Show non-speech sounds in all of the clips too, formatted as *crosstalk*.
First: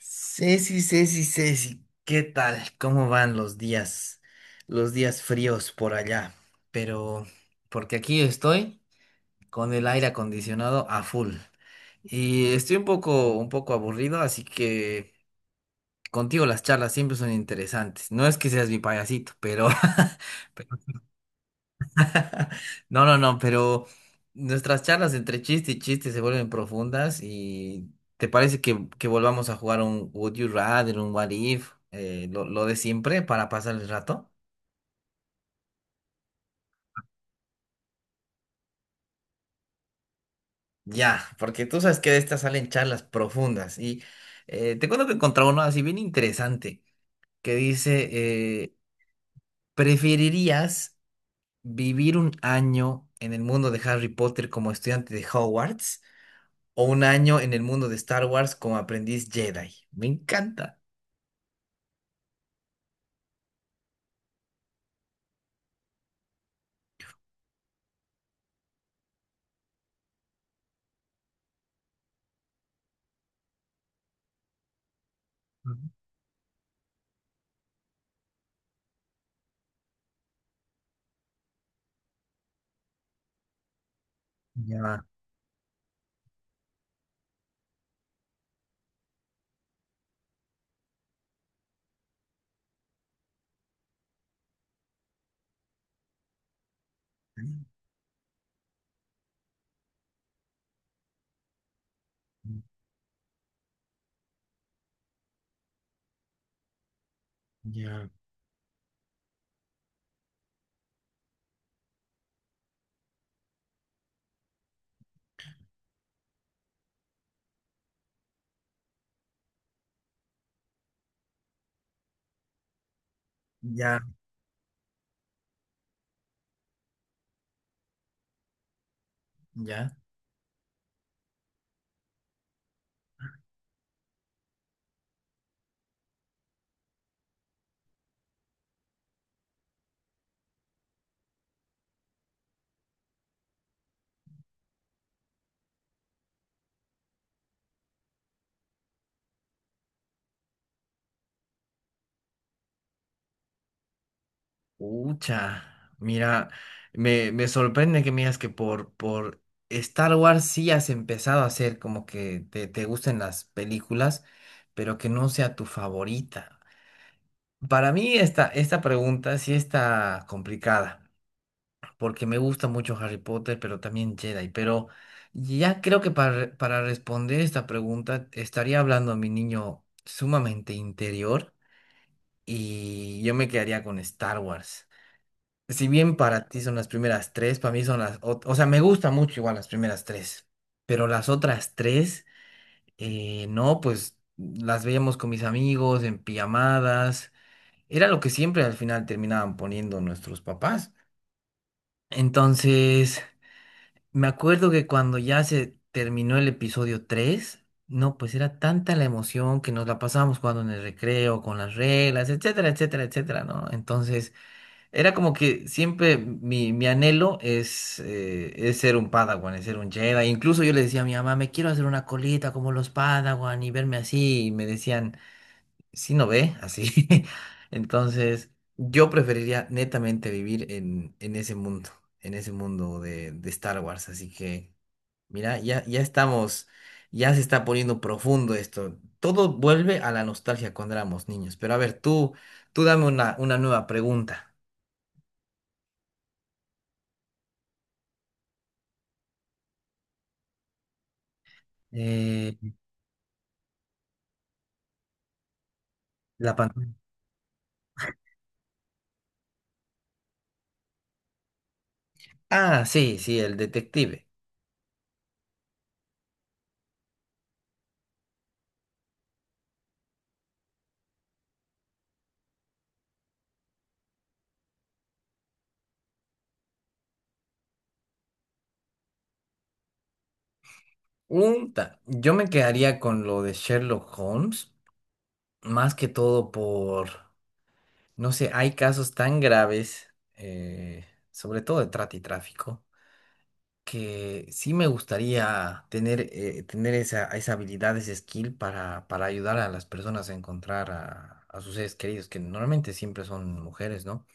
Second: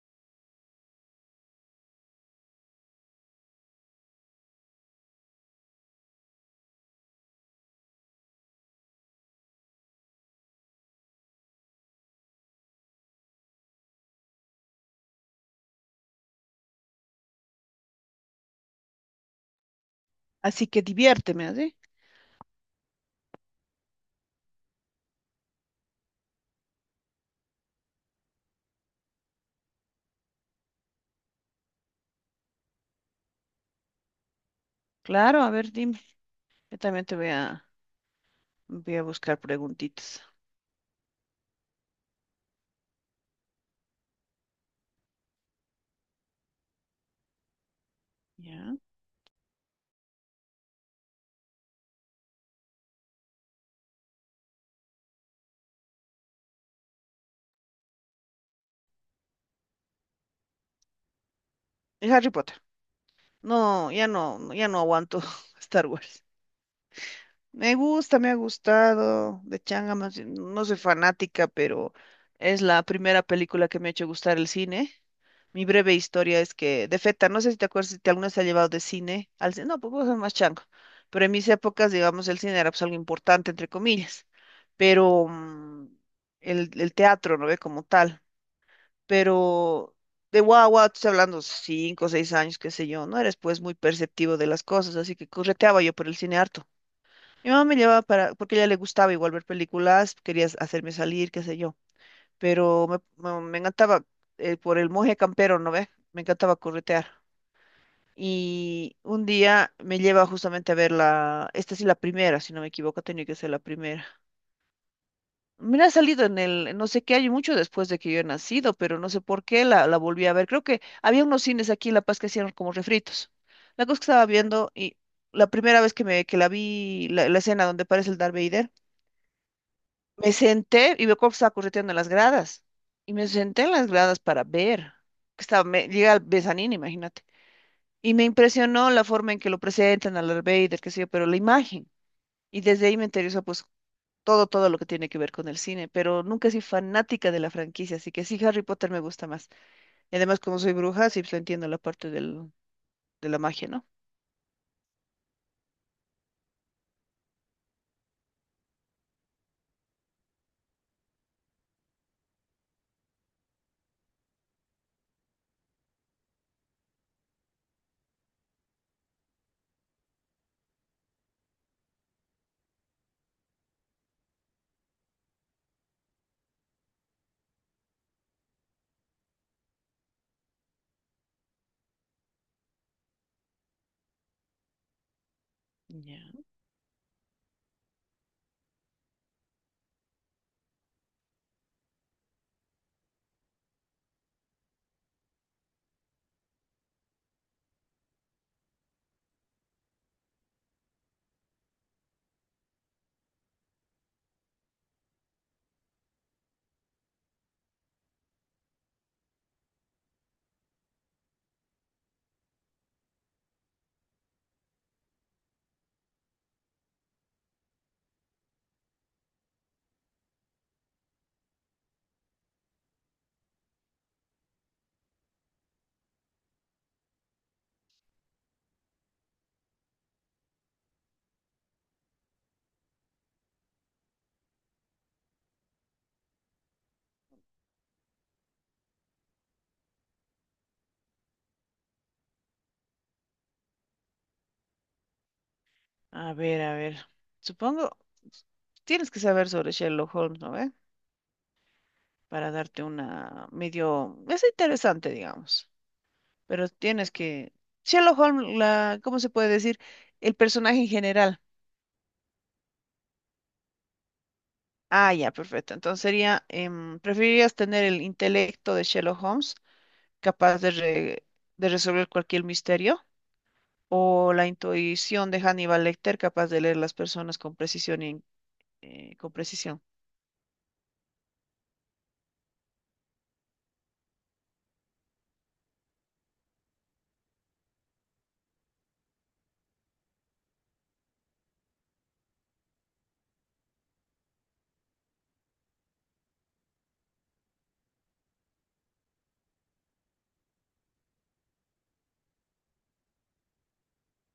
Ceci, ¿qué tal? ¿Cómo van los días fríos por allá? Pero, porque aquí estoy con el aire acondicionado a full y estoy un poco aburrido, así que contigo las charlas siempre son interesantes. No es que seas mi payasito, pero, Así *laughs* que diviérteme, ¿así? *laughs* No, no, no, pero nuestras charlas entre chiste y chiste se vuelven profundas y ¿te parece que volvamos a jugar un Would You Rather, un What If, lo de siempre para pasar el rato? Claro, a ver, dime. Yo también te voy a, voy a buscar preguntitas. Ya, porque tú sabes que de estas salen charlas profundas y te cuento que encontré uno así bien interesante que dice, eh, ¿Ya? ¿preferirías vivir un año en el mundo de Harry Potter como estudiante de Hogwarts? O un año en el mundo de Star Wars como aprendiz Jedi. Me encanta. Y Harry Potter. No, ya no, no, ya no aguanto *laughs* Star Wars. Me gusta, me ha gustado. De changa más, bien, no soy fanática, pero es la primera película que me ha hecho gustar el cine. Mi Ujú. breve historia es que, de Feta, no sé si te acuerdas si te alguna vez te ha llevado de cine al cine. No, pues vos sos más chango. Pero en mis épocas, digamos, el cine era pues algo importante, entre comillas. Ya, Pero el teatro, ¿no ve? Como tal. Pero de guagua, tú estás hablando cinco o seis años, qué sé yo, no eres pues muy perceptivo de las cosas, así que correteaba yo por el cine harto. Mi mamá me llevaba para, porque a ella le gustaba igual ver películas, quería hacerme salir, qué sé yo, pero me encantaba, por el moje campero, ¿no ves? Me encantaba corretear. ya, Y un día me lleva justamente a ver la, esta sí la primera, si no me equivoco, tenía que ser la primera. Mira, ha salido en el, no sé qué año, mucho después de que yo he nacido, pero no sé por qué la volví a ver. Creo que había unos cines aquí en La Paz que hacían como refritos. La cosa ya, que estaba viendo y la primera vez que me que la vi, la escena donde aparece el Darth Vader. ya. Me senté y veo cómo estaba correteando en las gradas. Y me senté en las gradas para ver. Que estaba, me, llega el Besanín, imagínate. Y me impresionó la forma en que lo presentan a Darth Vader, qué sé yo, pero la imagen. Y desde ahí me interesó pues todo lo que tiene que ver con el cine. Pero nunca soy fanática de la franquicia, así que sí, Harry Potter me gusta más. Y además, como soy bruja, sí pues, entiendo la parte del, de la magia, ¿no? Ucha. Mira, me sorprende que me digas que por Star Wars sí has empezado a hacer como que te gusten las películas, pero que no sea tu favorita. Para mí esta pregunta sí está complicada, porque me gusta mucho Harry Potter, pero también Jedi. Pero ya creo que para responder esta pregunta estaría hablando a mi niño sumamente interior y yo me quedaría con Star Wars. Si bien Ya. para ti son las primeras tres, para mí son las... O sea, me gusta mucho igual las primeras tres, pero las otras tres, no, pues las veíamos con mis amigos en pijamadas. Era lo que siempre al final terminaban poniendo nuestros papás. Entonces... Me acuerdo que cuando ya se terminó el episodio 3 no, pues era tanta la emoción que nos la pasábamos jugando en el recreo, con las reglas, etcétera, etcétera, etcétera, ¿no? Entonces, era como que siempre mi anhelo es ser un Padawan, es ser un Jedi. Incluso yo le decía a mi mamá, me quiero hacer una colita como los Padawan y verme así. Y me decían, si no ve, así. *laughs* Entonces, yo preferiría netamente vivir en ese mundo de Star Wars. Así que. Mira, ya, ya estamos, ya se está poniendo profundo esto. Todo vuelve a la nostalgia cuando éramos niños. Pero a ver, tú dame una nueva pregunta. A ver, a ver. Supongo, tienes que saber sobre Sherlock Holmes, ¿no ve? Para Eh, darte una medio, es interesante, digamos, la pero pantalla. tienes que, Sherlock Holmes, la, ¿cómo se puede decir? El personaje en general. Ah, sí, sí, el detective. Ah, ya, perfecto. Entonces sería, ¿preferirías tener el intelecto de Sherlock Holmes, capaz de, de resolver cualquier misterio, o la intuición de Hannibal Lecter, capaz de leer las personas con precisión y con precisión? Yo me quedaría con lo de Sherlock Holmes, más que todo por, no sé, hay casos tan graves, sobre todo de trata y tráfico, que sí me gustaría tener, tener esa habilidad, ese skill para ayudar a las personas a encontrar a sus seres queridos, que normalmente siempre son mujeres, ¿no?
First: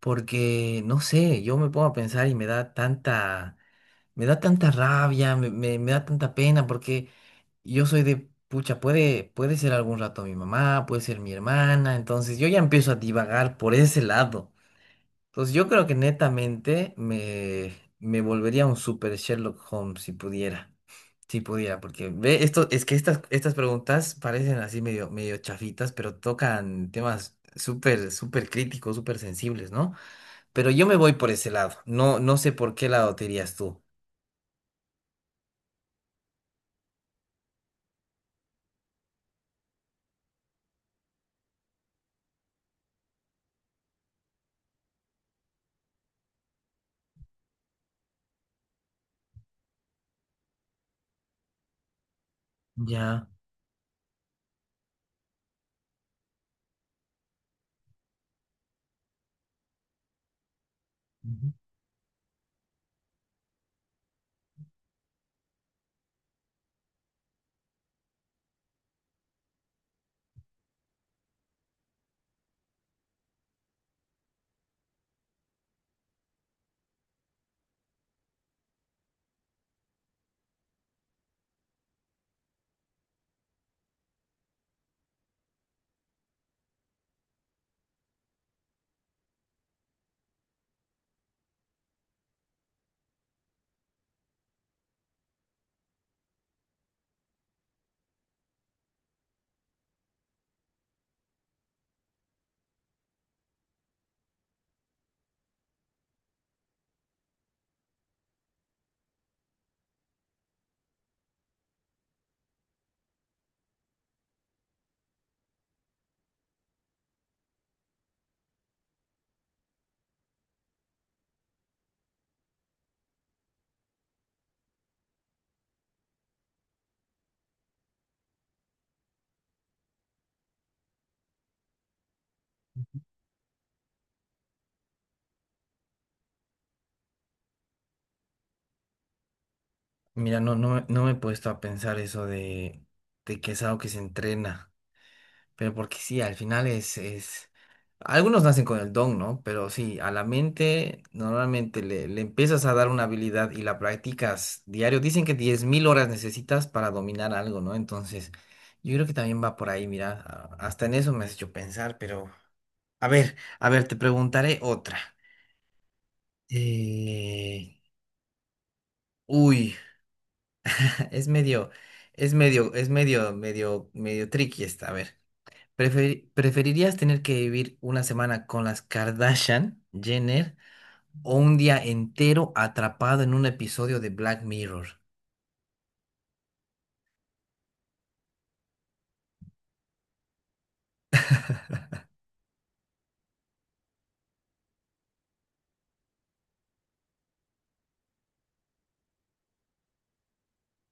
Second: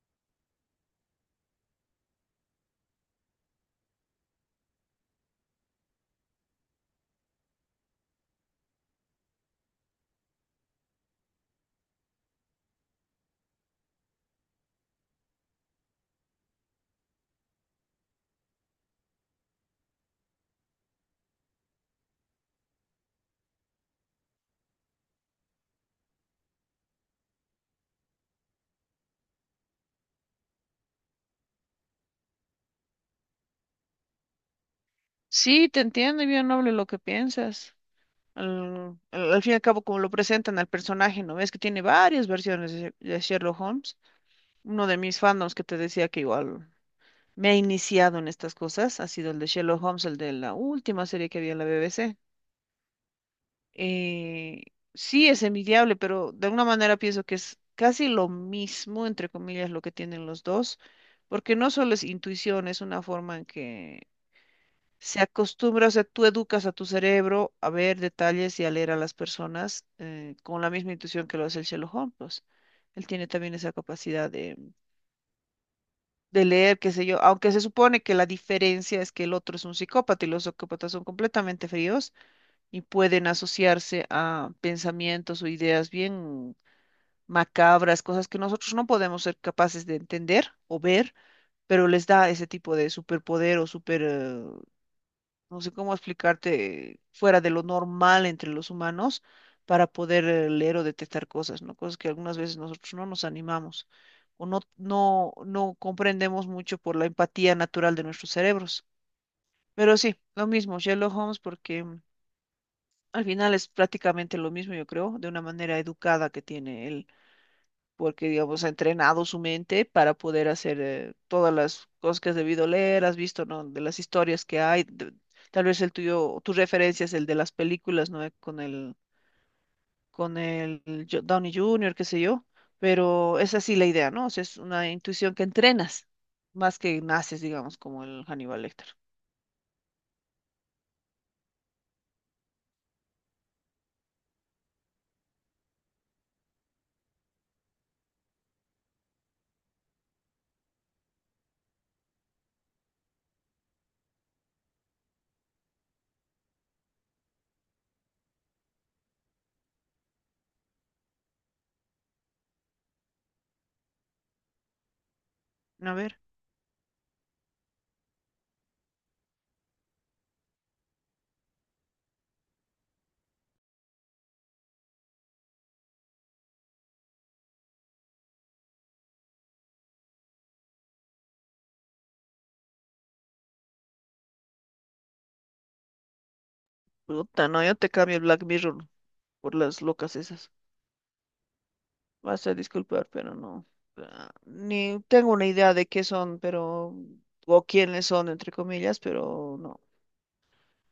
Porque, no sé, yo me pongo a pensar y me da tanta rabia, me da tanta pena, porque yo soy de, pucha, puede, puede ser algún rato mi mamá, puede ser mi hermana, entonces yo ya empiezo a divagar por ese lado. Entonces yo creo que netamente me volvería un super Sherlock Holmes si pudiera. Si pudiera, porque ve, esto, es que estas preguntas parecen así medio, medio chafitas, pero tocan temas súper, súper críticos, súper sensibles, ¿no? Pero yo me voy por ese lado. No, no sé por qué lado te irías tú. Sí, te entiendo, y bien noble lo que piensas. Al fin y al cabo, como lo presentan al personaje, ¿no ves? Que tiene varias versiones de Sherlock Holmes. Uno de mis fandoms que te decía que igual me ha iniciado en estas cosas ha sido el de Sherlock Holmes, el de la última serie que había en la BBC. Ya. Eh, sí, es envidiable, pero de alguna manera pienso que es casi lo mismo, entre comillas, lo que tienen los dos, Ujú. porque no solo es intuición, es una forma en que se acostumbra, o sea, tú educas a tu cerebro a ver detalles y a leer a las personas, con la misma intuición que lo hace el Sherlock Holmes, pues. Él tiene también esa capacidad de leer, qué sé yo, aunque se supone que la diferencia es que el otro es un psicópata y los psicópatas son completamente fríos y pueden asociarse a pensamientos o ideas bien macabras, cosas que nosotros no podemos ser capaces de entender o ver, pero les da ese tipo de superpoder o super, no sé cómo explicarte, fuera de lo normal entre los humanos para poder, leer o detectar cosas, ¿no? Cosas que algunas veces nosotros no nos animamos o no comprendemos mucho por la empatía natural de nuestros cerebros. Pero sí, lo mismo, Sherlock Holmes, porque al final es prácticamente lo mismo, yo creo, de una manera educada que tiene él porque, digamos, ha entrenado su mente para poder hacer, todas las cosas que has debido leer, has visto, ¿no? De las historias que hay, de tal vez el tuyo, tu referencia es el de las películas, ¿no? Con el Downey Junior, qué sé yo, pero es así la idea, ¿no? O sea, es una intuición que entrenas, más que naces, digamos, como el Hannibal Lecter. Mira, no me he puesto a pensar eso de que es algo que se entrena. Pero porque sí, al final es... Algunos nacen con el don, ¿no? Pero sí, a la mente normalmente le empiezas a dar una habilidad y la practicas diario. Dicen que 10.000 horas necesitas para dominar algo, ¿no? Entonces, yo creo que también va por ahí, mira, hasta en eso me has hecho pensar, pero... a ver, te preguntaré otra. A ver, Eh, Uy, *laughs* es medio, es medio, es medio, medio tricky esta, a ver. ¿Preferirías tener que vivir una semana con las Kardashian, Jenner, o un día entero atrapado en un episodio de Black Mirror? puta, no, yo te cambio el Black Mirror por las locas esas. Vas a disculpar, pero no. Ah, ni tengo una idea de qué son, pero, o quiénes son, entre comillas, pero no.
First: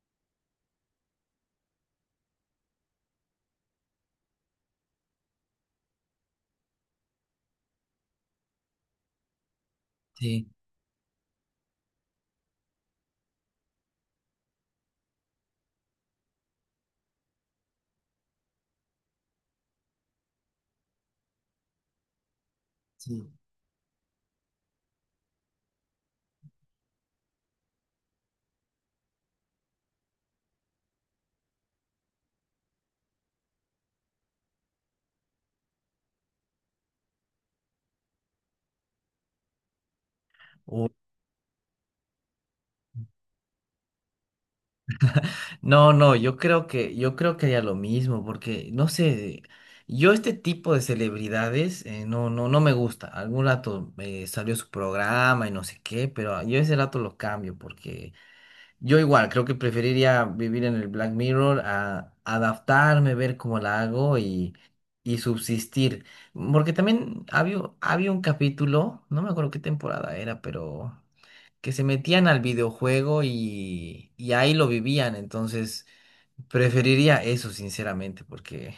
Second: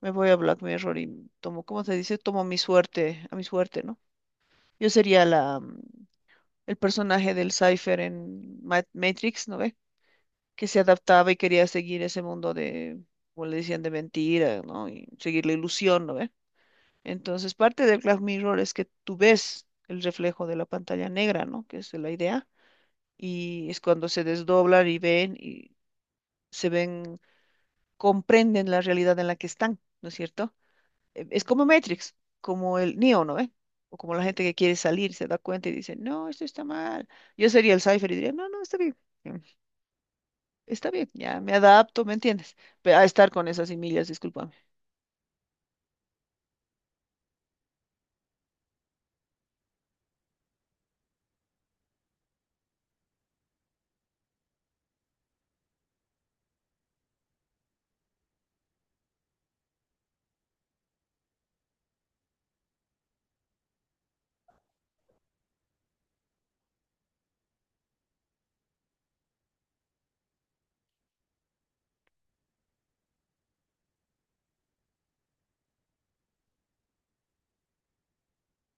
Me voy a Black Mirror y tomo, ¿cómo se dice? Tomo mi suerte, a mi suerte, ¿no? Yo sería la, el personaje del Cypher en Matrix, ¿no ve? Sí. Que se adaptaba y quería seguir ese mundo de, como le decían, de mentira, ¿no? Y seguir la ilusión, ¿no ve? Entonces, parte del Black Mirror es que tú ves el reflejo de la pantalla negra, ¿no? Que es la idea, Sí. y es cuando se desdoblan y ven y se ven, comprenden la realidad en la que están, ¿no es cierto? Es como Matrix, como el Neo, ¿no ve? O como la gente que quiere salir, se da cuenta y dice, no, esto está mal. Yo sería el Cypher y diría, no, no, está bien, mm, Uy, está bien, ya me adapto, ¿me entiendes? A estar con esas semillas, discúlpame. no, no, yo creo que haría lo mismo, porque no sé, yo este tipo de celebridades no, no, no me gusta. Algún rato salió su programa y no sé qué, pero yo ese rato lo cambio, porque yo igual, creo que preferiría vivir en el Black Mirror a adaptarme, ver cómo la hago y subsistir. Porque también había un capítulo, no me acuerdo qué temporada era, pero que se metían al videojuego y ahí lo vivían. Entonces, preferiría eso, sinceramente, porque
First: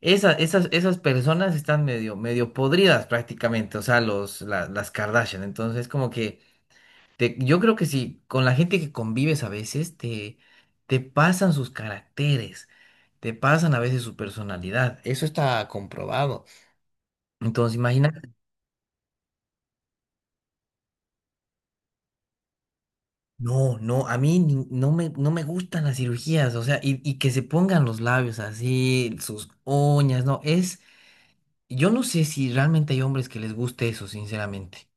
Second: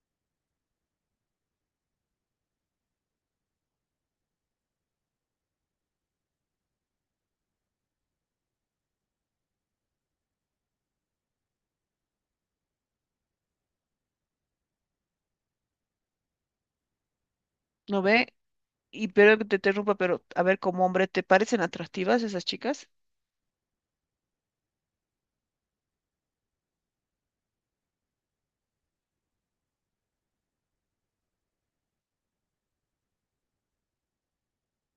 esas personas están medio, medio podridas prácticamente, o sea, las Kardashian. Entonces, como que yo creo que si con la gente que convives a veces te pasan sus caracteres, te pasan a veces su personalidad, eso está comprobado. Entonces, ¿No imagina, ve? Y pero que te interrumpa, pero a ver, como hombre, ¿te parecen atractivas esas chicas? no, no, a mí ni- no me, no me gustan las cirugías, o sea, y que se pongan los labios así, sus uñas, no, es, yo no sé si realmente hay hombres que les guste eso, sinceramente.